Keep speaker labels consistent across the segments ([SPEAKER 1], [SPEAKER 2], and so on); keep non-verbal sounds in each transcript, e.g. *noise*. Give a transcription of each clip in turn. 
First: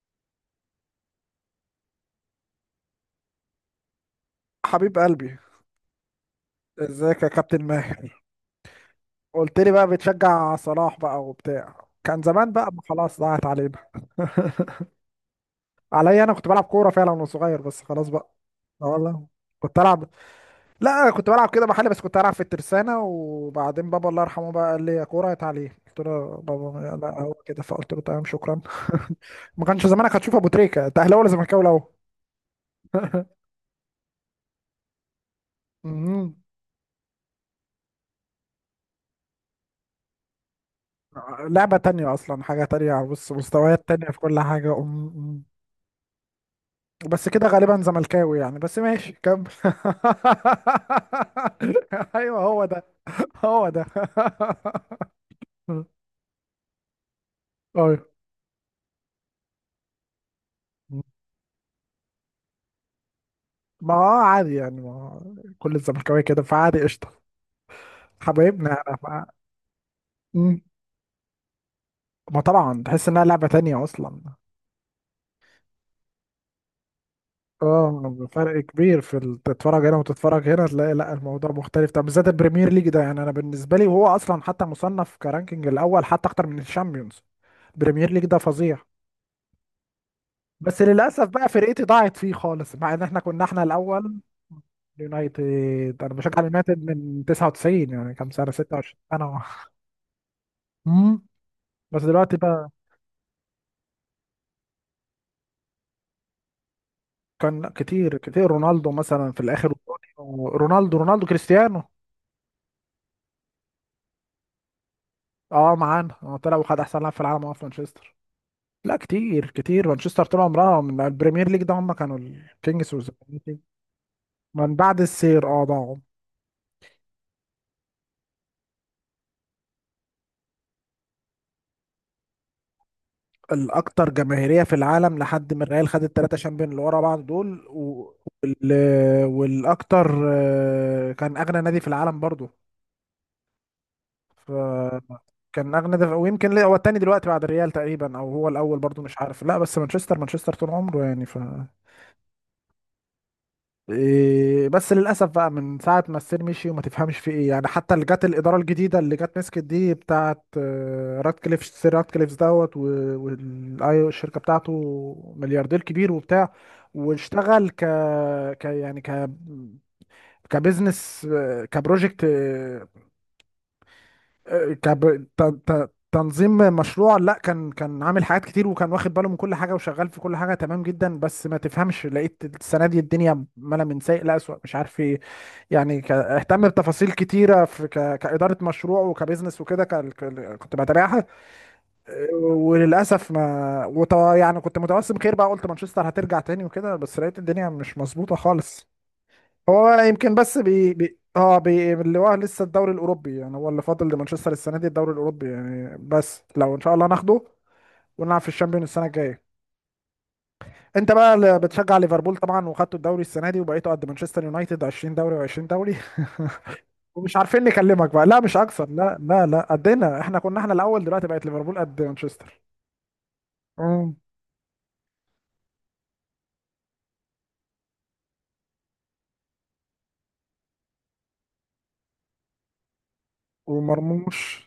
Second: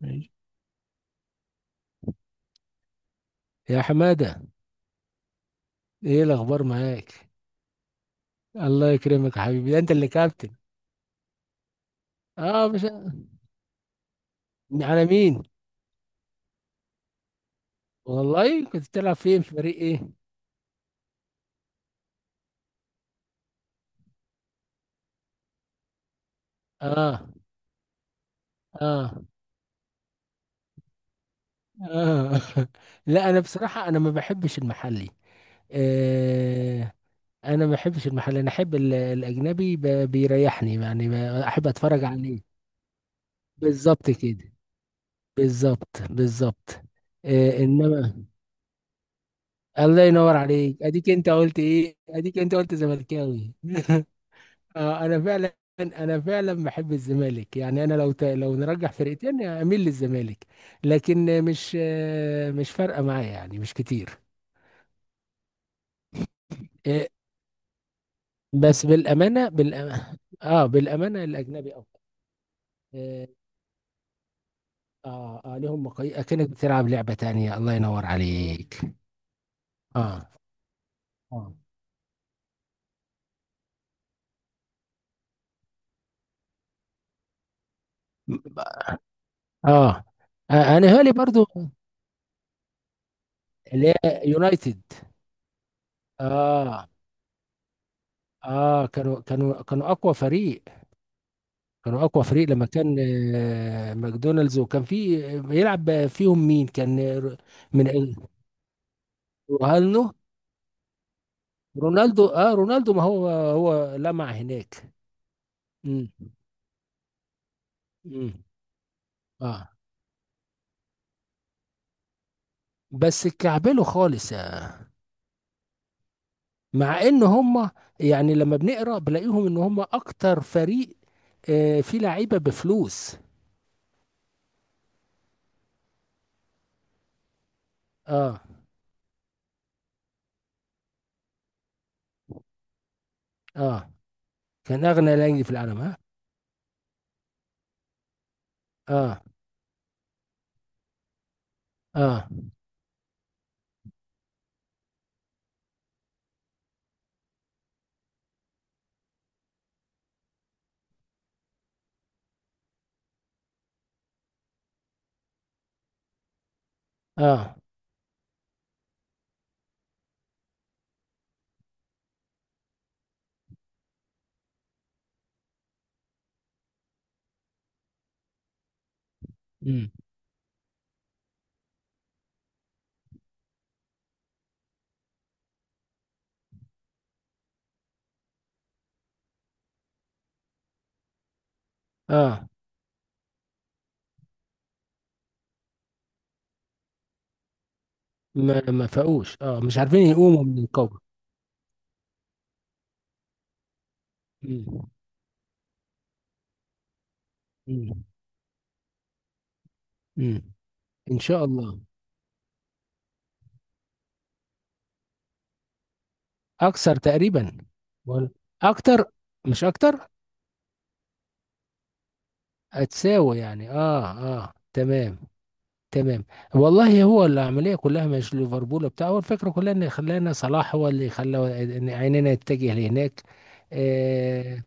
[SPEAKER 1] ماشي، يا حمادة.
[SPEAKER 2] حبيب قلبي.
[SPEAKER 1] ايه الاخبار معاك؟
[SPEAKER 2] ازيك يا كابتن ماهر؟
[SPEAKER 1] الله يكرمك يا
[SPEAKER 2] قلت
[SPEAKER 1] حبيبي،
[SPEAKER 2] لي
[SPEAKER 1] ده
[SPEAKER 2] بقى
[SPEAKER 1] انت اللي كابتن.
[SPEAKER 2] بتشجع صلاح بقى وبتاع. كان زمان
[SPEAKER 1] اه،
[SPEAKER 2] بقى، ما
[SPEAKER 1] مش
[SPEAKER 2] خلاص ضاعت علينا. *laughs*
[SPEAKER 1] على مين.
[SPEAKER 2] عليا؟ انا كنت بلعب كوره فعلا وانا صغير، بس خلاص بقى.
[SPEAKER 1] والله
[SPEAKER 2] اه
[SPEAKER 1] كنت بتلعب
[SPEAKER 2] والله،
[SPEAKER 1] فين، في فريق
[SPEAKER 2] كنت العب.
[SPEAKER 1] ايه؟
[SPEAKER 2] لا كنت بلعب كده محلي، بس كنت العب في الترسانه، وبعدين بابا الله يرحمه بقى قال لي يا كوره يا تعليم. قلت له بابا لا،
[SPEAKER 1] اه،
[SPEAKER 2] هو كده. فقلت له تمام، شكرا.
[SPEAKER 1] اه،
[SPEAKER 2] *laughs* ما كانش زمانك هتشوف ابو تريكه. انت اهلاوي ولا زملكاوي الاول؟
[SPEAKER 1] اه. *laughs* لا،
[SPEAKER 2] *laughs*
[SPEAKER 1] انا بصراحة انا ما بحبش المحلي.
[SPEAKER 2] مهم.
[SPEAKER 1] آه انا ما بحبش المحلي، انا احب الاجنبي، بيريحني يعني، احب
[SPEAKER 2] لعبة
[SPEAKER 1] اتفرج
[SPEAKER 2] تانية أصلا،
[SPEAKER 1] عليه.
[SPEAKER 2] حاجة تانية. بص، مستويات تانية
[SPEAKER 1] بالظبط
[SPEAKER 2] في كل
[SPEAKER 1] كده،
[SPEAKER 2] حاجة.
[SPEAKER 1] بالظبط، بالظبط.
[SPEAKER 2] بس كده
[SPEAKER 1] آه،
[SPEAKER 2] غالبا
[SPEAKER 1] انما
[SPEAKER 2] زملكاوي يعني، بس ماشي كمل.
[SPEAKER 1] الله ينور
[SPEAKER 2] *laughs*
[SPEAKER 1] عليك، اديك انت قلت ايه، اديك
[SPEAKER 2] ايوه
[SPEAKER 1] انت
[SPEAKER 2] هو
[SPEAKER 1] قلت
[SPEAKER 2] ده،
[SPEAKER 1] زملكاوي.
[SPEAKER 2] هو
[SPEAKER 1] *laughs*
[SPEAKER 2] ده.
[SPEAKER 1] آه، انا فعلا
[SPEAKER 2] *laughs*
[SPEAKER 1] انا فعلا بحب الزمالك، يعني انا
[SPEAKER 2] ايوه،
[SPEAKER 1] لو لو نرجح فرقتين اميل للزمالك. لكن مش فارقه معايا، يعني مش
[SPEAKER 2] ما هو
[SPEAKER 1] كتير.
[SPEAKER 2] عادي يعني، ما هو كل الزملكاويه كده، فعادي
[SPEAKER 1] آه،
[SPEAKER 2] قشطه. حبايبنا
[SPEAKER 1] بس
[SPEAKER 2] يعني
[SPEAKER 1] بالأمانة،
[SPEAKER 2] مم.
[SPEAKER 1] اه بالامانه الاجنبي افضل.
[SPEAKER 2] ما طبعا تحس انها
[SPEAKER 1] اه،
[SPEAKER 2] لعبه تانية اصلا.
[SPEAKER 1] اه، آه، لهم مقاي اكنك بتلعب لعبه تانية، الله ينور
[SPEAKER 2] اه فرق
[SPEAKER 1] عليك.
[SPEAKER 2] كبير في تتفرج هنا
[SPEAKER 1] اه،
[SPEAKER 2] وتتفرج هنا، تلاقي لا الموضوع
[SPEAKER 1] اه،
[SPEAKER 2] مختلف. طب بالذات البريمير ليج ده، يعني انا بالنسبه لي، وهو اصلا حتى مصنف كرانكينج الاول، حتى اكتر من الشامبيونز. البريمير ليج ده فظيع،
[SPEAKER 1] اه، آه،
[SPEAKER 2] بس
[SPEAKER 1] انا هالي
[SPEAKER 2] للاسف
[SPEAKER 1] برضو،
[SPEAKER 2] بقى فرقتي ضاعت فيه خالص، مع ان احنا كنا احنا
[SPEAKER 1] اللي
[SPEAKER 2] الاول.
[SPEAKER 1] هي يونايتد.
[SPEAKER 2] اليونايتد، انا بشجع اليونايتد
[SPEAKER 1] اه،
[SPEAKER 2] من 99، يعني كام سنه؟
[SPEAKER 1] اه،
[SPEAKER 2] 26
[SPEAKER 1] كانوا
[SPEAKER 2] سنه.
[SPEAKER 1] كانوا كانوا اقوى فريق.
[SPEAKER 2] امم. بس
[SPEAKER 1] كانوا اقوى
[SPEAKER 2] دلوقتي
[SPEAKER 1] فريق لما
[SPEAKER 2] بقى،
[SPEAKER 1] كان ماكدونالدز، وكان في بيلعب فيهم مين؟ كان
[SPEAKER 2] كان
[SPEAKER 1] من،
[SPEAKER 2] كتير كتير رونالدو مثلا في الاخر.
[SPEAKER 1] رونالدو
[SPEAKER 2] رونالدو، رونالدو كريستيانو.
[SPEAKER 1] رونالدو اه، رونالدو، ما هو لمع هناك.
[SPEAKER 2] اه
[SPEAKER 1] امم
[SPEAKER 2] معانا، هو طلع وخد احسن لاعب في العالم هو في مانشستر.
[SPEAKER 1] امم
[SPEAKER 2] لا كتير
[SPEAKER 1] اه،
[SPEAKER 2] كتير، مانشستر طول عمرها من البريمير ليج ده، هم كانوا الكينجز
[SPEAKER 1] بس
[SPEAKER 2] والزمالك.
[SPEAKER 1] كعبله خالص يعني.
[SPEAKER 2] من بعد السير ضاعوا.
[SPEAKER 1] مع ان هم، يعني لما بنقرا بلاقيهم ان هم اكتر فريق، آه، فيه لعيبه بفلوس.
[SPEAKER 2] الاكثر جماهيريه في العالم، لحد ما الريال خد الثلاثه شامبيون اللي ورا بعض دول
[SPEAKER 1] اه،
[SPEAKER 2] وال... والاكثر، كان اغنى نادي في العالم برضو.
[SPEAKER 1] اه، كان اغنى
[SPEAKER 2] ف
[SPEAKER 1] نادي في
[SPEAKER 2] كان
[SPEAKER 1] العالم،
[SPEAKER 2] اغنى
[SPEAKER 1] ها.
[SPEAKER 2] ده، ويمكن هو الثاني دلوقتي بعد الريال تقريبا، او هو الاول برضو مش
[SPEAKER 1] اه،
[SPEAKER 2] عارف. لا بس مانشستر، مانشستر طول عمره يعني. ف
[SPEAKER 1] اه،
[SPEAKER 2] إيه بس للاسف بقى، من ساعه ما السير مشي وما تفهمش في ايه يعني. حتى اللي جت الاداره الجديده، اللي جت مسكت دي بتاعه، راتكليف، سير راتكليف دوت والاي، والشركه بتاعته، ملياردير كبير وبتاع.
[SPEAKER 1] اه،
[SPEAKER 2] واشتغل ك ك يعني ك كبزنس، كبروجكت، تنظيم مشروع. لا كان كان عامل حاجات كتير، وكان واخد باله من كل حاجه،
[SPEAKER 1] امم
[SPEAKER 2] وشغال في كل حاجه تمام جدا. بس ما تفهمش، لقيت السنه دي الدنيا مالها من سيء لأسوأ، مش عارف ايه. يعني اهتم بتفاصيل كتيره في كاداره مشروع وكبزنس وكده. كنت بتابعها.
[SPEAKER 1] اه،
[SPEAKER 2] وللاسف، ما وط... يعني كنت متوسم خير بقى، قلت مانشستر هترجع تاني وكده، بس لقيت الدنيا مش مظبوطه
[SPEAKER 1] ما
[SPEAKER 2] خالص.
[SPEAKER 1] فاقوش، اه، مش
[SPEAKER 2] هو
[SPEAKER 1] عارفين
[SPEAKER 2] يمكن
[SPEAKER 1] يقوموا
[SPEAKER 2] بس
[SPEAKER 1] من
[SPEAKER 2] بي,
[SPEAKER 1] القبر.
[SPEAKER 2] بي اه بي اللي هو لسه الدوري الاوروبي يعني، هو اللي فاضل لمانشستر السنه دي،
[SPEAKER 1] مم.
[SPEAKER 2] الدوري الاوروبي يعني. بس لو ان شاء الله ناخده،
[SPEAKER 1] مم.
[SPEAKER 2] ونلعب في الشامبيون السنه الجايه.
[SPEAKER 1] مم.
[SPEAKER 2] انت
[SPEAKER 1] ان
[SPEAKER 2] بقى
[SPEAKER 1] شاء
[SPEAKER 2] اللي
[SPEAKER 1] الله،
[SPEAKER 2] بتشجع ليفربول طبعا، وخدتوا الدوري السنه دي، وبقيتوا قد مانشستر يونايتد، 20 دوري و20 دوري.
[SPEAKER 1] اكثر
[SPEAKER 2] *laughs* ومش
[SPEAKER 1] تقريبا.
[SPEAKER 2] عارفين نكلمك بقى.
[SPEAKER 1] ولا
[SPEAKER 2] لا مش اكثر،
[SPEAKER 1] اكتر،
[SPEAKER 2] لا لا
[SPEAKER 1] مش
[SPEAKER 2] لا،
[SPEAKER 1] اكتر،
[SPEAKER 2] قدنا، احنا كنا احنا الاول، دلوقتي بقت ليفربول قد مانشستر.
[SPEAKER 1] هتساوي يعني، اه،
[SPEAKER 2] امم.
[SPEAKER 1] اه، تمام، تمام. والله هو العمليه كلها مش ليفربول بتاع، هو الفكره كلها ان خلانا صلاح هو اللي خلى إن عيننا يتجه لهناك.
[SPEAKER 2] ومرموش.
[SPEAKER 1] آه،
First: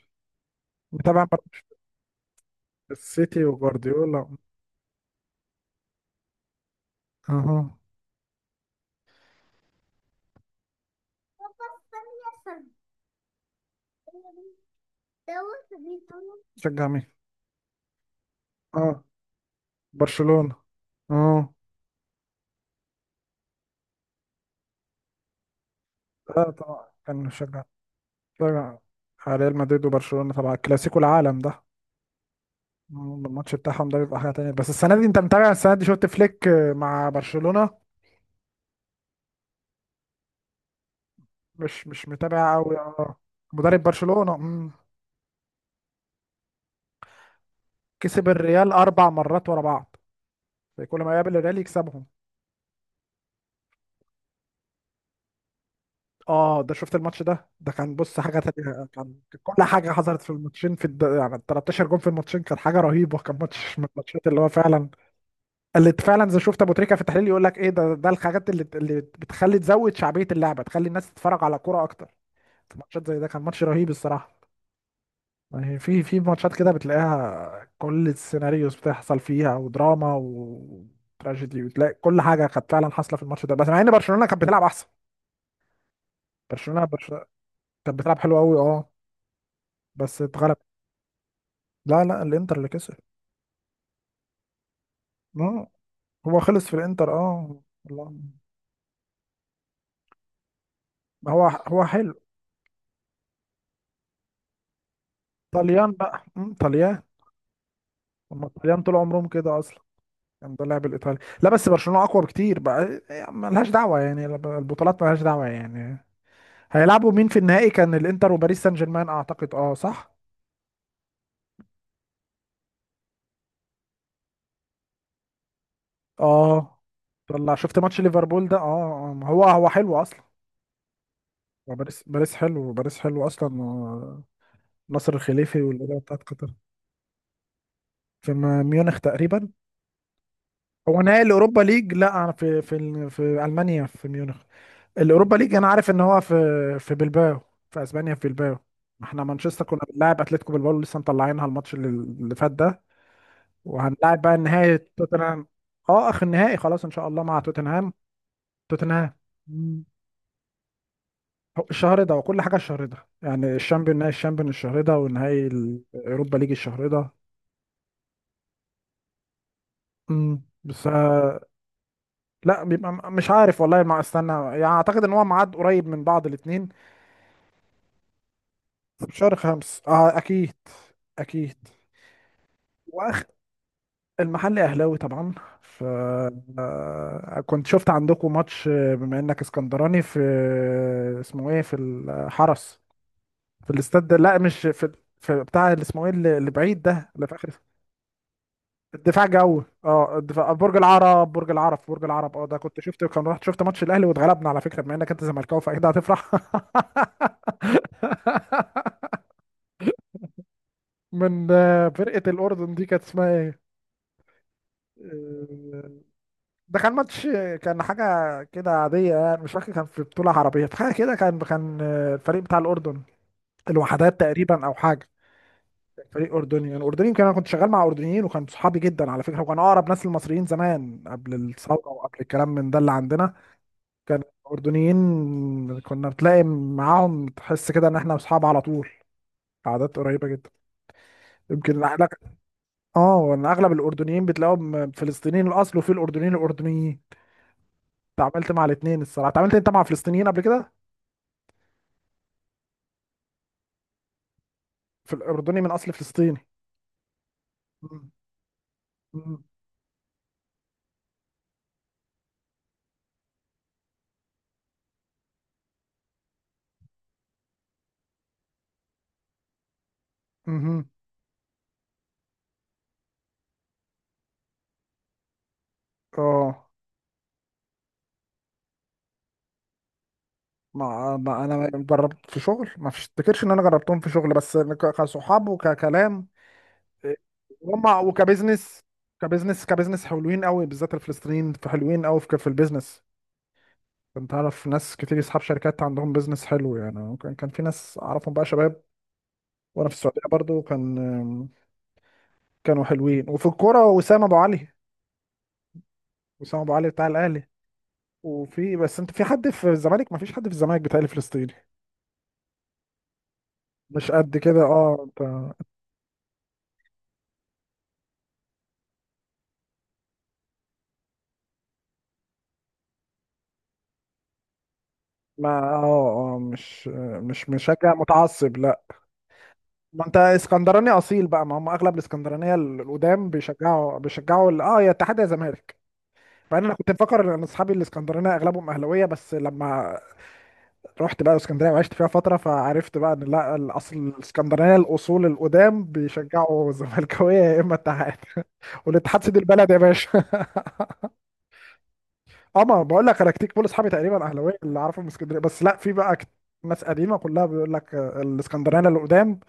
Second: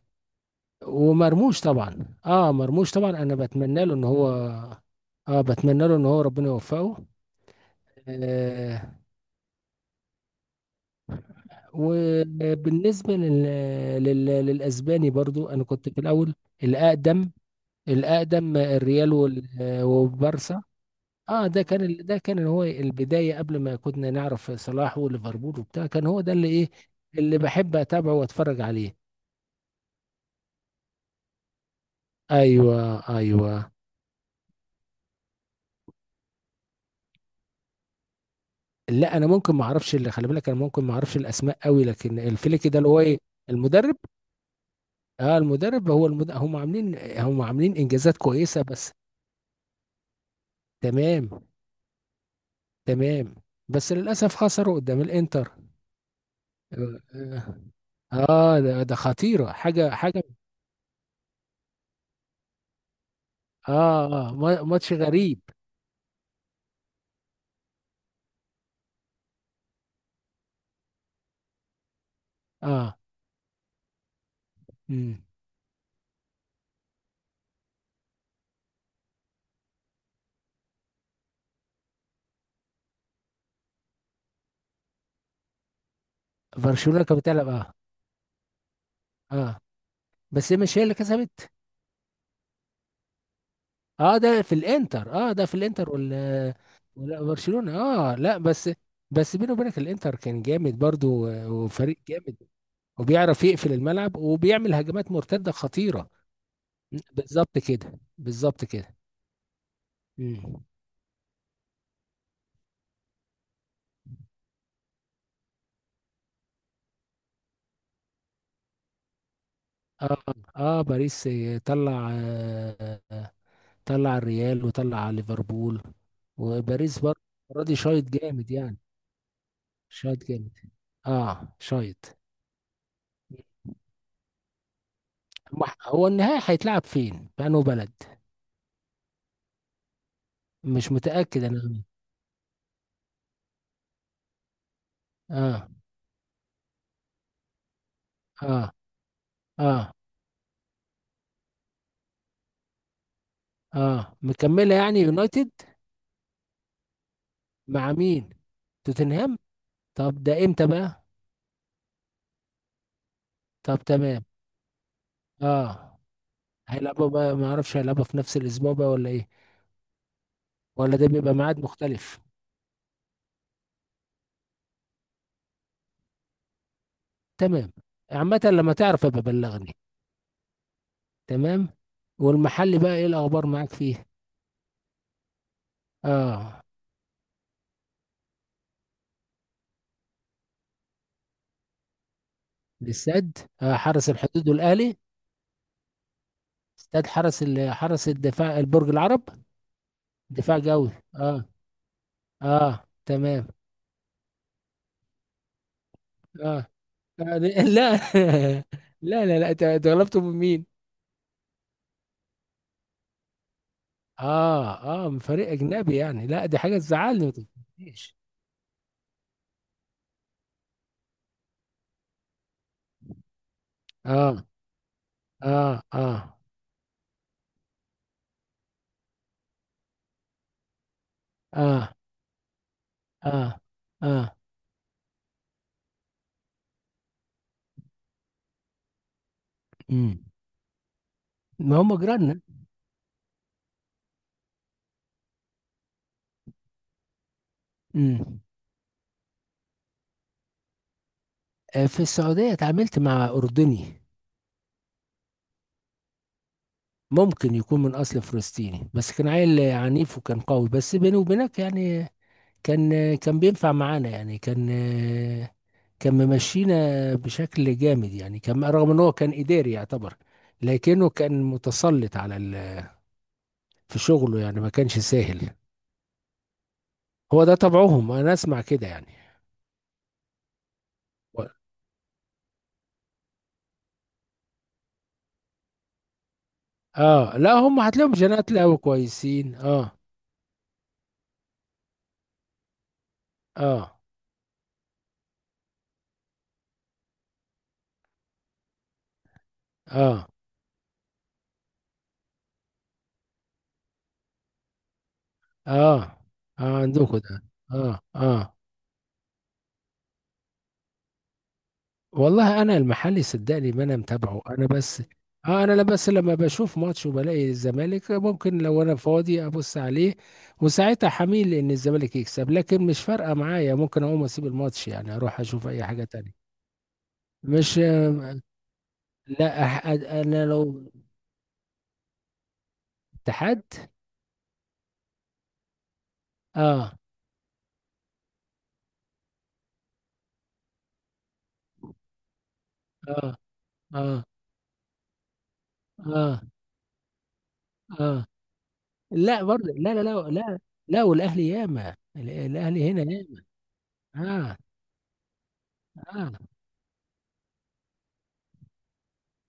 [SPEAKER 2] متابع
[SPEAKER 1] ومرموش
[SPEAKER 2] مرموش؟
[SPEAKER 1] طبعا. اه، مرموش طبعا، انا
[SPEAKER 2] السيتي
[SPEAKER 1] بتمنى له ان
[SPEAKER 2] وجوارديولا.
[SPEAKER 1] هو، اه بتمنى له ان هو ربنا يوفقه.
[SPEAKER 2] اها.
[SPEAKER 1] آه، وبالنسبة للأسباني برضو، أنا كنت في الأول،
[SPEAKER 2] شجع مين؟
[SPEAKER 1] الأقدم الأقدم،
[SPEAKER 2] اه
[SPEAKER 1] الريال
[SPEAKER 2] برشلونه.
[SPEAKER 1] والبارسا. اه،
[SPEAKER 2] اه
[SPEAKER 1] ده كان هو البداية قبل ما كنا نعرف صلاح وليفربول وبتاع، كان هو ده اللي
[SPEAKER 2] اه
[SPEAKER 1] إيه
[SPEAKER 2] طبعا كان
[SPEAKER 1] اللي
[SPEAKER 2] مشجع.
[SPEAKER 1] بحب أتابعه وأتفرج
[SPEAKER 2] بتفرج
[SPEAKER 1] عليه.
[SPEAKER 2] على ريال مدريد وبرشلونة طبعا، الكلاسيكو، العالم ده.
[SPEAKER 1] أيوه،
[SPEAKER 2] مم. الماتش
[SPEAKER 1] أيوه.
[SPEAKER 2] بتاعهم ده بيبقى حاجة تانية. بس السنة دي، انت متابع السنة دي؟ شفت فليك مع برشلونة؟
[SPEAKER 1] لا، أنا ممكن ما أعرفش، اللي خلي بالك، أنا ممكن ما أعرفش الأسماء قوي،
[SPEAKER 2] مش مش
[SPEAKER 1] لكن
[SPEAKER 2] متابع
[SPEAKER 1] الفليك
[SPEAKER 2] قوي
[SPEAKER 1] ده اللي هو
[SPEAKER 2] اه.
[SPEAKER 1] إيه؟
[SPEAKER 2] مدرب
[SPEAKER 1] المدرب.
[SPEAKER 2] برشلونة. مم.
[SPEAKER 1] هم عاملين إنجازات
[SPEAKER 2] كسب
[SPEAKER 1] كويسة،
[SPEAKER 2] الريال
[SPEAKER 1] بس.
[SPEAKER 2] أربع مرات ورا بعض، كل ما
[SPEAKER 1] تمام،
[SPEAKER 2] يقابل الريال يكسبهم.
[SPEAKER 1] تمام، بس للأسف خسروا قدام الإنتر.
[SPEAKER 2] اه ده شفت الماتش ده؟
[SPEAKER 1] اه،
[SPEAKER 2] ده كان بص حاجة
[SPEAKER 1] آه، ده
[SPEAKER 2] تانية،
[SPEAKER 1] ده
[SPEAKER 2] كان
[SPEAKER 1] خطيرة،
[SPEAKER 2] كل
[SPEAKER 1] حاجة
[SPEAKER 2] حاجة حصلت
[SPEAKER 1] حاجة.
[SPEAKER 2] في الماتشين، في يعني 13 جون، في الماتشين كان حاجة رهيبة. كان ماتش من
[SPEAKER 1] اه،
[SPEAKER 2] الماتشات
[SPEAKER 1] اه،
[SPEAKER 2] اللي هو
[SPEAKER 1] ما-
[SPEAKER 2] فعلا،
[SPEAKER 1] ماتش غريب.
[SPEAKER 2] اللي فعلا زي شفت ابو تريكه في التحليل، يقول لك ايه ده، ده الحاجات اللي بتخلي تزود شعبيه اللعبه، تخلي الناس تتفرج على كوره اكتر. في
[SPEAKER 1] اه،
[SPEAKER 2] ماتشات زي ده، كان ماتش رهيب الصراحه.
[SPEAKER 1] امم
[SPEAKER 2] يعني في في ماتشات كده بتلاقيها كل السيناريوز بتحصل فيها، ودراما وتراجيدي، وتلاقي كل حاجه كانت فعلا حاصله في الماتش ده. بس مع ان برشلونه كانت بتلعب احسن. برشلونه
[SPEAKER 1] برشلونة
[SPEAKER 2] برش...
[SPEAKER 1] كانت بتلعب، اه.
[SPEAKER 2] كانت بتلعب حلو قوي اه.
[SPEAKER 1] اه،
[SPEAKER 2] بس
[SPEAKER 1] بس
[SPEAKER 2] اتغلب.
[SPEAKER 1] هي مش هي اللي كسبت.
[SPEAKER 2] لا لا، الانتر اللي كسب.
[SPEAKER 1] اه، ده في الانتر اه ده في
[SPEAKER 2] اه
[SPEAKER 1] الانتر
[SPEAKER 2] هو
[SPEAKER 1] ولا
[SPEAKER 2] خلص في الانتر،
[SPEAKER 1] ولا
[SPEAKER 2] اه
[SPEAKER 1] برشلونة،
[SPEAKER 2] والله.
[SPEAKER 1] اه، لا بس. بس بيني وبينك الانتر كان جامد برضو،
[SPEAKER 2] هو
[SPEAKER 1] آه،
[SPEAKER 2] هو
[SPEAKER 1] وفريق
[SPEAKER 2] حلو.
[SPEAKER 1] جامد، وبيعرف يقفل الملعب وبيعمل هجمات مرتدة
[SPEAKER 2] طليان
[SPEAKER 1] خطيرة.
[SPEAKER 2] بقى، مم، طليان.
[SPEAKER 1] بالظبط كده،
[SPEAKER 2] هما
[SPEAKER 1] بالظبط
[SPEAKER 2] الطليان طول
[SPEAKER 1] كده.
[SPEAKER 2] عمرهم كده اصلا. يعني ده
[SPEAKER 1] مم.
[SPEAKER 2] اللعب الايطالي. لا بس برشلونه اقوى بكتير بقى يعني، ملهاش دعوه يعني، البطولات ملهاش دعوه يعني. هيلعبوا مين في النهائي؟ كان الانتر وباريس سان جيرمان اعتقد، اه صح.
[SPEAKER 1] اه، اه، باريس، طلع آه آه، طلع الريال وطلع ليفربول،
[SPEAKER 2] اه
[SPEAKER 1] وباريس برضه.
[SPEAKER 2] طلع.
[SPEAKER 1] المرة دي
[SPEAKER 2] شفت ماتش
[SPEAKER 1] شايط
[SPEAKER 2] ليفربول
[SPEAKER 1] جامد
[SPEAKER 2] ده؟
[SPEAKER 1] يعني،
[SPEAKER 2] ما هو هو حلو
[SPEAKER 1] شايط
[SPEAKER 2] اصلا.
[SPEAKER 1] جامد، اه،
[SPEAKER 2] هو باريس،
[SPEAKER 1] شايط.
[SPEAKER 2] باريس حلو، باريس حلو اصلا. نصر الخليفي
[SPEAKER 1] هو
[SPEAKER 2] والإدارة
[SPEAKER 1] هو
[SPEAKER 2] بتاعت
[SPEAKER 1] النهائي
[SPEAKER 2] قطر.
[SPEAKER 1] هيتلعب فين؟ في انه بلد؟
[SPEAKER 2] في ميونخ تقريبا.
[SPEAKER 1] مش
[SPEAKER 2] هو نهائي
[SPEAKER 1] متأكد
[SPEAKER 2] الاوروبا
[SPEAKER 1] انا.
[SPEAKER 2] ليج؟ لا، في المانيا في ميونخ. الاوروبا ليج انا
[SPEAKER 1] اه،
[SPEAKER 2] عارف ان هو في في بلباو، في اسبانيا في بلباو.
[SPEAKER 1] اه،
[SPEAKER 2] احنا مانشستر كنا
[SPEAKER 1] اه،
[SPEAKER 2] بنلاعب اتلتيكو بلباو، لسه مطلعينها الماتش اللي اللي فات ده.
[SPEAKER 1] اه،
[SPEAKER 2] وهنلاعب بقى
[SPEAKER 1] مكملة
[SPEAKER 2] النهائي
[SPEAKER 1] يعني،
[SPEAKER 2] توتنهام.
[SPEAKER 1] يونايتد.
[SPEAKER 2] اه اخر النهائي خلاص ان شاء الله، مع
[SPEAKER 1] مع
[SPEAKER 2] توتنهام.
[SPEAKER 1] مين؟
[SPEAKER 2] توتنهام.
[SPEAKER 1] توتنهام.
[SPEAKER 2] مم.
[SPEAKER 1] طب ده امتى بقى؟
[SPEAKER 2] هو الشهر ده، وكل حاجه الشهر ده يعني،
[SPEAKER 1] طب
[SPEAKER 2] الشامبيون، نهائي
[SPEAKER 1] تمام،
[SPEAKER 2] الشامبيون الشهر ده، ونهائي
[SPEAKER 1] اه،
[SPEAKER 2] الاوروبا ليج الشهر
[SPEAKER 1] هيلعبوا
[SPEAKER 2] ده.
[SPEAKER 1] بقى ما اعرفش هيلعبوا في نفس الاسبوع بقى ولا ايه؟
[SPEAKER 2] مم. بس
[SPEAKER 1] ولا ده بيبقى
[SPEAKER 2] آه،
[SPEAKER 1] ميعاد مختلف؟
[SPEAKER 2] لا بيبقى مش عارف والله، ما استنى يعني، اعتقد ان هو ميعاد قريب من بعض الاثنين.
[SPEAKER 1] تمام، عامة لما تعرف
[SPEAKER 2] في
[SPEAKER 1] ابقى
[SPEAKER 2] شهر
[SPEAKER 1] بلغني.
[SPEAKER 2] خمس اه اكيد، اكيد.
[SPEAKER 1] تمام. والمحل بقى ايه الاخبار معاك فيه؟
[SPEAKER 2] المحل اهلاوي طبعا. ف
[SPEAKER 1] اه،
[SPEAKER 2] آه، كنت شفت عندكم ماتش، بما انك اسكندراني، في اسمه ايه، في الحرس،
[SPEAKER 1] الاستاد،
[SPEAKER 2] في الاستاد
[SPEAKER 1] حرس
[SPEAKER 2] لا
[SPEAKER 1] الحدود
[SPEAKER 2] مش في،
[SPEAKER 1] والاهلي.
[SPEAKER 2] في بتاع اللي اسمه ايه، اللي اللي بعيد
[SPEAKER 1] استاد
[SPEAKER 2] ده اللي في
[SPEAKER 1] حرس
[SPEAKER 2] اخر.
[SPEAKER 1] ال- حرس الدفاع، البرج العرب،
[SPEAKER 2] الدفاع جو، اه الدفاع،
[SPEAKER 1] دفاع
[SPEAKER 2] برج
[SPEAKER 1] جوي،
[SPEAKER 2] العرب،
[SPEAKER 1] اه،
[SPEAKER 2] برج العرب، برج العرب. اه ده كنت
[SPEAKER 1] اه،
[SPEAKER 2] شفت، كان رحت
[SPEAKER 1] تمام،
[SPEAKER 2] شفت ماتش الاهلي واتغلبنا، على فكره بما انك انت زملكاوي فاكيد هتفرح.
[SPEAKER 1] اه،
[SPEAKER 2] *laughs*
[SPEAKER 1] آه، لا. *laughs* لا، لا، لا، أنت غلبته من مين؟
[SPEAKER 2] من فرقه الاردن دي، كانت اسمها ايه؟
[SPEAKER 1] اه، اه، من فريق
[SPEAKER 2] آه،
[SPEAKER 1] اجنبي يعني، لا دي حاجة
[SPEAKER 2] ده كان
[SPEAKER 1] تزعلني
[SPEAKER 2] ماتش،
[SPEAKER 1] ما
[SPEAKER 2] كان حاجة
[SPEAKER 1] تفهمنيش.
[SPEAKER 2] كده عادية يعني، مش فاكر، كان في بطولة عربية في حاجة كده، كان كان الفريق بتاع الأردن، الوحدات
[SPEAKER 1] اه،
[SPEAKER 2] تقريبا أو حاجة.
[SPEAKER 1] اه، اه،
[SPEAKER 2] فريق أردني. أنا أردني كان، أنا كنت شغال مع أردنيين، وكان صحابي جدا على فكرة، وكان أقرب ناس للمصريين زمان قبل الثورة
[SPEAKER 1] اه،
[SPEAKER 2] وقبل الكلام من ده اللي عندنا.
[SPEAKER 1] اه،
[SPEAKER 2] كان
[SPEAKER 1] اه،
[SPEAKER 2] الأردنيين، كنا بتلاقي معاهم تحس كده إن إحنا أصحاب على طول، عادات
[SPEAKER 1] امم
[SPEAKER 2] قريبة جدا.
[SPEAKER 1] ما
[SPEAKER 2] يمكن
[SPEAKER 1] هم
[SPEAKER 2] أغلب،
[SPEAKER 1] جيراننا.
[SPEAKER 2] آه، إن أغلب الأردنيين بتلاقيهم فلسطينيين الأصل، وفي الأردنيين الأردنيين.
[SPEAKER 1] امم،
[SPEAKER 2] اتعاملت مع الاتنين الصراحة. اتعاملت أنت مع فلسطينيين قبل كده؟
[SPEAKER 1] آه، في السعودية اتعاملت مع أردني.
[SPEAKER 2] في الأردني من أصل فلسطيني.
[SPEAKER 1] ممكن يكون من
[SPEAKER 2] مم.
[SPEAKER 1] أصل فلسطيني، بس كان
[SPEAKER 2] مم.
[SPEAKER 1] عيل عنيف وكان قوي، بس بيني وبينك يعني كان بينفع معانا يعني، كان ممشينا بشكل جامد يعني، كان رغم إن هو كان إداري يعتبر،
[SPEAKER 2] مهم.
[SPEAKER 1] لكنه كان متسلط في شغله يعني، ما كانش سهل.
[SPEAKER 2] اه
[SPEAKER 1] هو ده طبعهم، أنا أسمع كده يعني.
[SPEAKER 2] ما ما
[SPEAKER 1] و-
[SPEAKER 2] انا جربت في شغل، ما افتكرش ان انا جربتهم في شغل، بس كصحاب وككلام. إيه،
[SPEAKER 1] آه، لا هم
[SPEAKER 2] هم
[SPEAKER 1] هتلاقيهم جنات قوي
[SPEAKER 2] وكبزنس.
[SPEAKER 1] كويسين،
[SPEAKER 2] كبزنس
[SPEAKER 1] آه،
[SPEAKER 2] كبزنس حلوين قوي، بالذات الفلسطينيين، في حلوين قوي في في البيزنس.
[SPEAKER 1] آه،
[SPEAKER 2] كنت اعرف ناس كتير اصحاب شركات عندهم بيزنس حلو يعني، كان كان في ناس اعرفهم بقى شباب. وانا في السعوديه
[SPEAKER 1] آه،
[SPEAKER 2] برضو كان، كانوا حلوين. وفي الكوره وسام ابو علي،
[SPEAKER 1] آه،
[SPEAKER 2] وسام ابو
[SPEAKER 1] آه،
[SPEAKER 2] علي بتاع
[SPEAKER 1] عندكم ده،
[SPEAKER 2] الاهلي.
[SPEAKER 1] اه، اه.
[SPEAKER 2] وفي بس، انت في حد في الزمالك؟ ما فيش حد في الزمالك بتاعي فلسطيني.
[SPEAKER 1] والله انا المحلي صدقني، ما انا
[SPEAKER 2] مش قد
[SPEAKER 1] متابعه
[SPEAKER 2] كده
[SPEAKER 1] انا، بس
[SPEAKER 2] اه انت.
[SPEAKER 1] اه انا لا، بس لما بشوف ماتش وبلاقي الزمالك ممكن لو انا فاضي ابص عليه، وساعتها حميل ان الزمالك يكسب، لكن مش فارقه معايا، ممكن اقوم اسيب الماتش يعني اروح
[SPEAKER 2] ما
[SPEAKER 1] اشوف اي حاجه
[SPEAKER 2] اه اه
[SPEAKER 1] تانية.
[SPEAKER 2] مش مش
[SPEAKER 1] مش،
[SPEAKER 2] مشجع متعصب، لا.
[SPEAKER 1] لا،
[SPEAKER 2] ما انت
[SPEAKER 1] انا لو
[SPEAKER 2] اسكندراني اصيل بقى، ما هم اغلب الاسكندرانيه القدام
[SPEAKER 1] اتحاد.
[SPEAKER 2] بيشجعوا، يا اتحاد يا زمالك. مع ان انا كنت
[SPEAKER 1] اه،
[SPEAKER 2] مفكر ان اصحابي الاسكندرانيه اغلبهم اهلاويه، بس لما رحت بقى اسكندريه وعشت فيها فتره، فعرفت بقى ان
[SPEAKER 1] اه،
[SPEAKER 2] لا، الاصل
[SPEAKER 1] اه،
[SPEAKER 2] الاسكندرانيه الاصول القدام
[SPEAKER 1] اه،
[SPEAKER 2] بيشجعوا *laughs* زملكاويه يا اما اتحاد.
[SPEAKER 1] اه،
[SPEAKER 2] *laughs* والاتحاد سيد
[SPEAKER 1] لا
[SPEAKER 2] البلد
[SPEAKER 1] برضه،
[SPEAKER 2] يا
[SPEAKER 1] لا، لا،
[SPEAKER 2] باشا.
[SPEAKER 1] لا، لا. لا، والاهلي ياما،
[SPEAKER 2] اه ما
[SPEAKER 1] الاهلي هنا
[SPEAKER 2] بقول لك، انا
[SPEAKER 1] ياما.
[SPEAKER 2] كتير كل اصحابي تقريبا اهلاويه
[SPEAKER 1] اه،
[SPEAKER 2] اللي اعرفهم من اسكندريه، بس لا في بقى
[SPEAKER 1] اه،
[SPEAKER 2] ناس قديمه كلها بيقول لك، الاسكندرانيه اللي قدام،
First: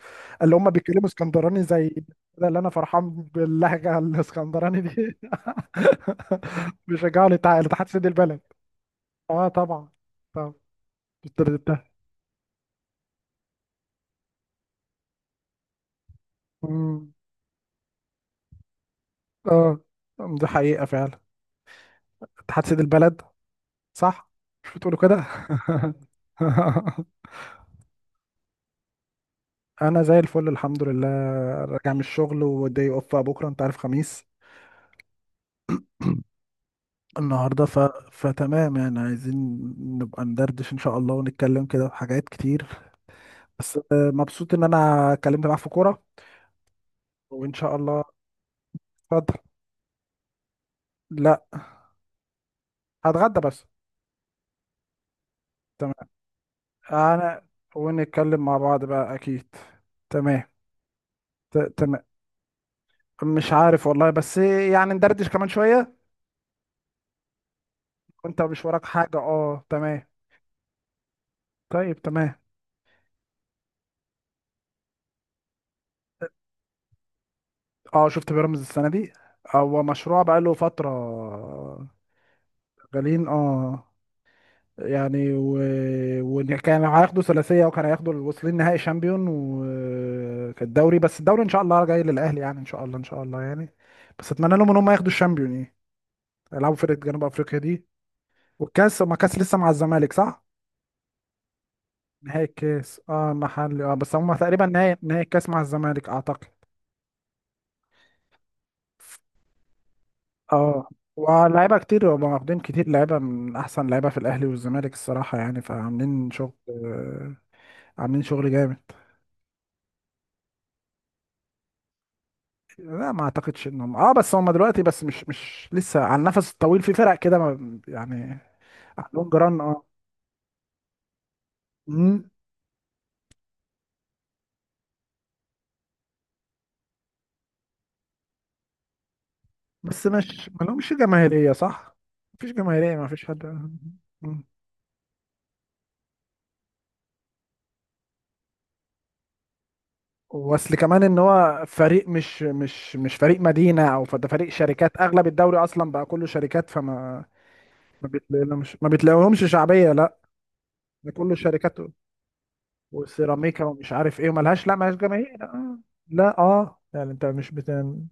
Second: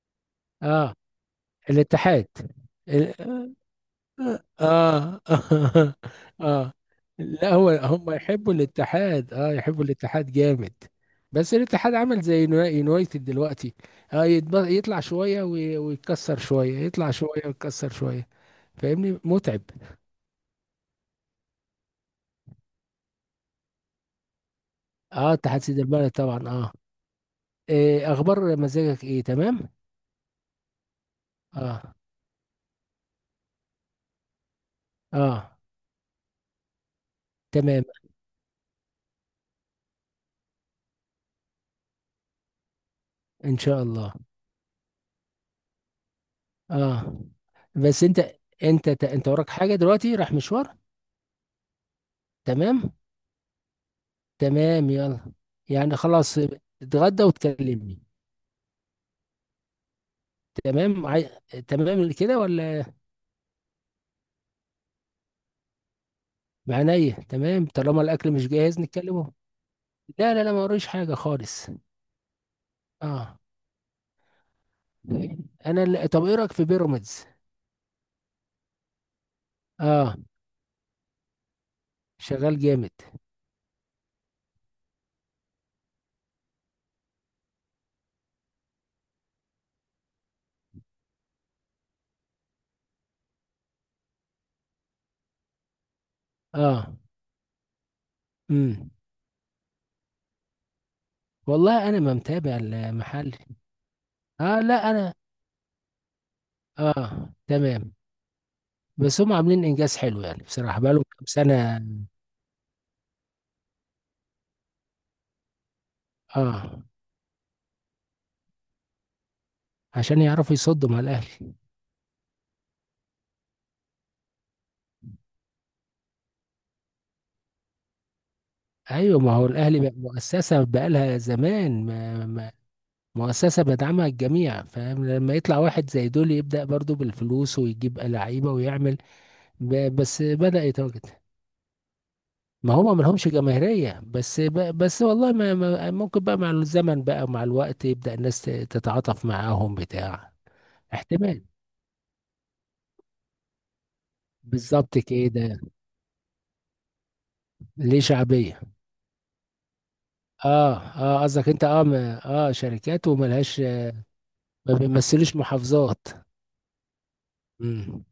[SPEAKER 2] اللي هم
[SPEAKER 1] اه،
[SPEAKER 2] بيتكلموا اسكندراني زي
[SPEAKER 1] الاتحاد،
[SPEAKER 2] ده، اللي انا فرحان باللهجه الاسكندراني دي،
[SPEAKER 1] اه. *laughs* اه، اه،
[SPEAKER 2] *laughs* بيشجعوا
[SPEAKER 1] لا هو
[SPEAKER 2] لتحت سد
[SPEAKER 1] هم
[SPEAKER 2] البلد.
[SPEAKER 1] يحبوا الاتحاد،
[SPEAKER 2] اه
[SPEAKER 1] يحبوا
[SPEAKER 2] طبعا،
[SPEAKER 1] الاتحاد
[SPEAKER 2] طبعا.
[SPEAKER 1] جامد. بس
[SPEAKER 2] ابتديتها.
[SPEAKER 1] الاتحاد عمل زي يونايتد دلوقتي، اه، يطلع شوية ويتكسر شوية، يطلع
[SPEAKER 2] أمم،
[SPEAKER 1] شوية ويتكسر شوية. فاهمني، متعب.
[SPEAKER 2] اه أم، دي حقيقه فعلا. اتحاد سيد البلد صح؟ مش بتقولوا كده؟
[SPEAKER 1] اه، اتحاد سيد البلد طبعا، اه.
[SPEAKER 2] *laughs*
[SPEAKER 1] إيه اخبار مزاجك؟ ايه تمام.
[SPEAKER 2] انا زي الفل الحمد لله.
[SPEAKER 1] اه،
[SPEAKER 2] راجع من الشغل، ودي اوف بقى بكره انت عارف خميس
[SPEAKER 1] اه،
[SPEAKER 2] النهارده،
[SPEAKER 1] تمام،
[SPEAKER 2] فتمام يعني. عايزين نبقى ندردش ان شاء الله، ونتكلم كده في حاجات كتير.
[SPEAKER 1] ان
[SPEAKER 2] بس
[SPEAKER 1] شاء
[SPEAKER 2] آه،
[SPEAKER 1] الله،
[SPEAKER 2] مبسوط ان انا اتكلمت معاك في كوره،
[SPEAKER 1] اه،
[SPEAKER 2] وان شاء الله.
[SPEAKER 1] بس انت
[SPEAKER 2] اتفضل.
[SPEAKER 1] وراك حاجة دلوقتي، رايح مشوار؟
[SPEAKER 2] لا
[SPEAKER 1] تمام،
[SPEAKER 2] هتغدى بس.
[SPEAKER 1] تمام، يلا
[SPEAKER 2] تمام
[SPEAKER 1] يعني، خلاص. اتغدى
[SPEAKER 2] انا،
[SPEAKER 1] وتكلمني.
[SPEAKER 2] ونتكلم مع بعض بقى اكيد. تمام.
[SPEAKER 1] تمام،
[SPEAKER 2] تمام.
[SPEAKER 1] تمام كده ولا؟
[SPEAKER 2] مش عارف والله، بس يعني ندردش كمان شويه.
[SPEAKER 1] معنية تمام، طالما الأكل
[SPEAKER 2] وانت
[SPEAKER 1] مش
[SPEAKER 2] مش
[SPEAKER 1] جاهز
[SPEAKER 2] وراك حاجه؟
[SPEAKER 1] نتكلمه.
[SPEAKER 2] اه تمام.
[SPEAKER 1] لا، لا، لا، ما وريش حاجة خالص.
[SPEAKER 2] طيب تمام.
[SPEAKER 1] اه، طب إيه رأيك في بيراميدز؟
[SPEAKER 2] اه شفت بيراميدز السنه دي، هو
[SPEAKER 1] اه،
[SPEAKER 2] مشروع بقاله فتره.
[SPEAKER 1] شغال جامد،
[SPEAKER 2] شغالين اه، يعني وكان هياخدوا ثلاثيه، وكان هياخدوا، واصلين نهائي شامبيون وكالدوري. بس الدوري ان شاء الله جاي للاهلي يعني، ان شاء الله ان شاء الله يعني. بس اتمنى لهم ان هم ياخدوا الشامبيون يعني، يلعبوا فرقه
[SPEAKER 1] اه،
[SPEAKER 2] جنوب افريقيا دي.
[SPEAKER 1] امم
[SPEAKER 2] والكاس، ما كاس لسه مع الزمالك صح؟
[SPEAKER 1] والله أنا ما
[SPEAKER 2] نهائي
[SPEAKER 1] متابع
[SPEAKER 2] الكاس، اه
[SPEAKER 1] المحل.
[SPEAKER 2] محلي اه، بس هم
[SPEAKER 1] اه،
[SPEAKER 2] تقريبا
[SPEAKER 1] لا
[SPEAKER 2] نهائي،
[SPEAKER 1] أنا،
[SPEAKER 2] نهائي الكاس مع الزمالك اعتقد.
[SPEAKER 1] اه، تمام. بس هم عاملين إنجاز حلو يعني، بصراحة
[SPEAKER 2] اه.
[SPEAKER 1] بقالهم كام
[SPEAKER 2] ولاعيبه
[SPEAKER 1] سنة.
[SPEAKER 2] كتير هم، واخدين كتير لعيبه من احسن لعيبه في الاهلي والزمالك الصراحه يعني، فعاملين شغل،
[SPEAKER 1] اه،
[SPEAKER 2] عاملين شغل جامد.
[SPEAKER 1] عشان يعرفوا يصدوا مع الأهلي.
[SPEAKER 2] لا ما اعتقدش انهم اه، بس هم دلوقتي بس، مش لسه على النفس الطويل في فرق كده يعني.
[SPEAKER 1] ايوه،
[SPEAKER 2] عندهم
[SPEAKER 1] ما هو
[SPEAKER 2] جيران
[SPEAKER 1] الاهلي
[SPEAKER 2] اه.
[SPEAKER 1] بقى مؤسسه بقالها زمان، ما
[SPEAKER 2] مم.
[SPEAKER 1] ما مؤسسه بدعمها الجميع، فاهم؟ لما يطلع واحد زي دول يبدا برضو بالفلوس ويجيب لعيبه ويعمل،
[SPEAKER 2] بس
[SPEAKER 1] بس
[SPEAKER 2] مش،
[SPEAKER 1] بدا
[SPEAKER 2] ما لهمش
[SPEAKER 1] يتواجد.
[SPEAKER 2] جماهيريه صح؟ مفيش
[SPEAKER 1] ما هما
[SPEAKER 2] جماهيريه،
[SPEAKER 1] ما
[SPEAKER 2] ما فيش
[SPEAKER 1] لهمش
[SPEAKER 2] حد.
[SPEAKER 1] جماهيريه، بس
[SPEAKER 2] مم.
[SPEAKER 1] بس والله ممكن بقى مع الزمن بقى ومع الوقت يبدا الناس تتعاطف معاهم بتاع.
[SPEAKER 2] واصل كمان ان
[SPEAKER 1] احتمال،
[SPEAKER 2] هو فريق مش فريق مدينه، او ده فريق
[SPEAKER 1] بالظبط
[SPEAKER 2] شركات، اغلب الدوري
[SPEAKER 1] كده،
[SPEAKER 2] اصلا بقى كله شركات، فما
[SPEAKER 1] ليه
[SPEAKER 2] ما
[SPEAKER 1] شعبيه.
[SPEAKER 2] بتلاقيهمش شعبيه لا.
[SPEAKER 1] اه،
[SPEAKER 2] ده
[SPEAKER 1] اه،
[SPEAKER 2] كله
[SPEAKER 1] قصدك انت،
[SPEAKER 2] شركات،
[SPEAKER 1] اه، شركات وملهاش،
[SPEAKER 2] وسيراميكا ومش عارف ايه، وملهاش، لا
[SPEAKER 1] ما
[SPEAKER 2] ملهاش
[SPEAKER 1] بيمثلوش
[SPEAKER 2] جماهير
[SPEAKER 1] محافظات.
[SPEAKER 2] لا اه، يعني انت مش يعني
[SPEAKER 1] امم،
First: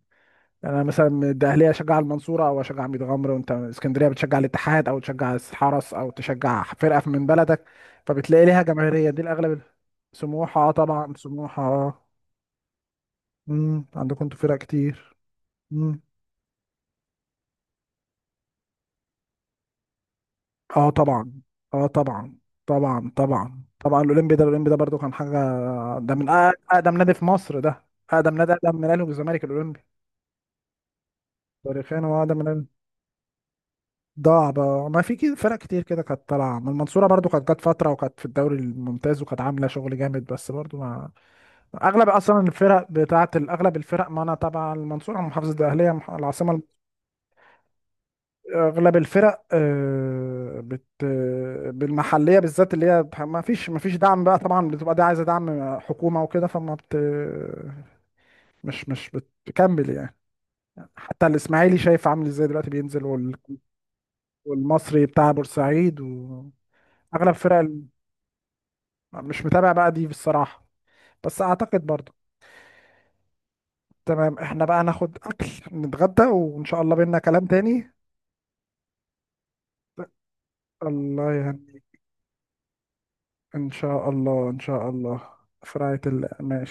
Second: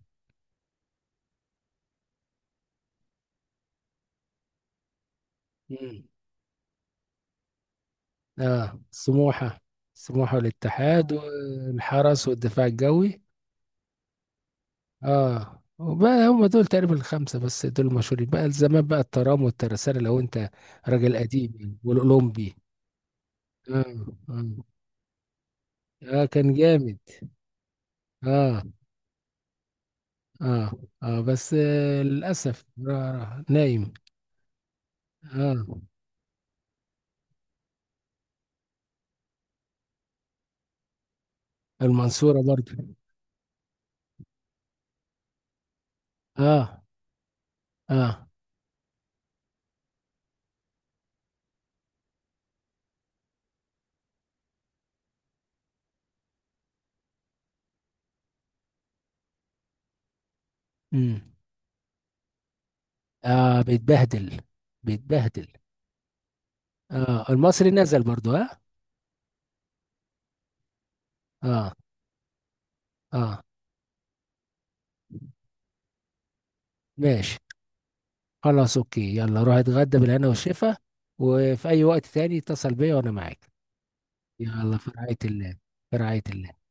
[SPEAKER 2] انا مثلا الاهليه اشجع المنصوره او اشجع ميت غمر، وانت من اسكندريه بتشجع الاتحاد او تشجع الحرس
[SPEAKER 1] امم.
[SPEAKER 2] او تشجع فرقه من بلدك، فبتلاقي ليها
[SPEAKER 1] اه،
[SPEAKER 2] جماهيريه، دي الاغلب.
[SPEAKER 1] السموحة، السموحة
[SPEAKER 2] سموحه اه
[SPEAKER 1] والاتحاد،
[SPEAKER 2] طبعا،
[SPEAKER 1] آه،
[SPEAKER 2] سموحه اه.
[SPEAKER 1] والحرس والدفاع الجوي.
[SPEAKER 2] عندكم انتوا فرق كتير.
[SPEAKER 1] اه،
[SPEAKER 2] امم.
[SPEAKER 1] وبقى هم دول تقريبا الخمسة، بس دول المشهورين بقى، زمان بقى الترام والترسانة، لو انت
[SPEAKER 2] اه
[SPEAKER 1] راجل
[SPEAKER 2] طبعا،
[SPEAKER 1] قديم يعني،
[SPEAKER 2] اه طبعا
[SPEAKER 1] والأولمبي.
[SPEAKER 2] طبعا طبعا،
[SPEAKER 1] اه،
[SPEAKER 2] طبعا الاولمبي ده،
[SPEAKER 1] اه،
[SPEAKER 2] الاولمبي ده برضو كان حاجه. ده
[SPEAKER 1] اه،
[SPEAKER 2] من
[SPEAKER 1] كان
[SPEAKER 2] اقدم
[SPEAKER 1] جامد،
[SPEAKER 2] نادي في مصر ده. اقدم نادي،
[SPEAKER 1] اه،
[SPEAKER 2] اقدم من الاهلي والزمالك الاولمبي.
[SPEAKER 1] اه، اه، بس
[SPEAKER 2] تاريخيا
[SPEAKER 1] آه،
[SPEAKER 2] هو اقدم من
[SPEAKER 1] للأسف،
[SPEAKER 2] الأهلي.
[SPEAKER 1] آه، نايم.
[SPEAKER 2] ضاع بقى. ما في كده فرق كتير
[SPEAKER 1] اه،
[SPEAKER 2] كده كانت طالعه، ما المنصوره برضو كانت جت فتره وكانت في الدوري الممتاز وكانت عامله شغل جامد، بس برضو ما. اغلب اصلا
[SPEAKER 1] المنصورة برضو،
[SPEAKER 2] الفرق بتاعه ال- اغلب الفرق، ما انا تبع المنصوره محافظه الاهليه، العاصمه.
[SPEAKER 1] اه، اه،
[SPEAKER 2] اغلب الفرق آه، بت آه، بالمحليه بالذات، اللي هي ما فيش ما فيش دعم بقى طبعا، بتبقى دي عايزه دعم حكومه وكده، فما بت مش مش بتكمل يعني.
[SPEAKER 1] امم
[SPEAKER 2] حتى الاسماعيلي شايف عامل ازاي دلوقتي بينزل
[SPEAKER 1] اه، بيتبهدل،
[SPEAKER 2] والمصري بتاع
[SPEAKER 1] بيتبهدل.
[SPEAKER 2] بورسعيد
[SPEAKER 1] اه،
[SPEAKER 2] اغلب فرق،
[SPEAKER 1] المصري نزل برضو، ها.
[SPEAKER 2] مش متابع بقى دي بصراحة، بس
[SPEAKER 1] اه،
[SPEAKER 2] اعتقد برضو.
[SPEAKER 1] اه،
[SPEAKER 2] تمام، احنا بقى هناخد اكل، نتغدى وان شاء الله بينا
[SPEAKER 1] ماشي،
[SPEAKER 2] كلام تاني.
[SPEAKER 1] خلاص، اوكي، يلا روح اتغدى بالهنا والشفا.
[SPEAKER 2] الله
[SPEAKER 1] وفي
[SPEAKER 2] يهنيك،
[SPEAKER 1] اي وقت تاني اتصل بيا وانا معاك.
[SPEAKER 2] ان شاء الله ان
[SPEAKER 1] يلا،
[SPEAKER 2] شاء
[SPEAKER 1] في رعاية
[SPEAKER 2] الله.
[SPEAKER 1] الله.
[SPEAKER 2] في
[SPEAKER 1] في
[SPEAKER 2] رعاية
[SPEAKER 1] رعاية
[SPEAKER 2] الله.
[SPEAKER 1] الله.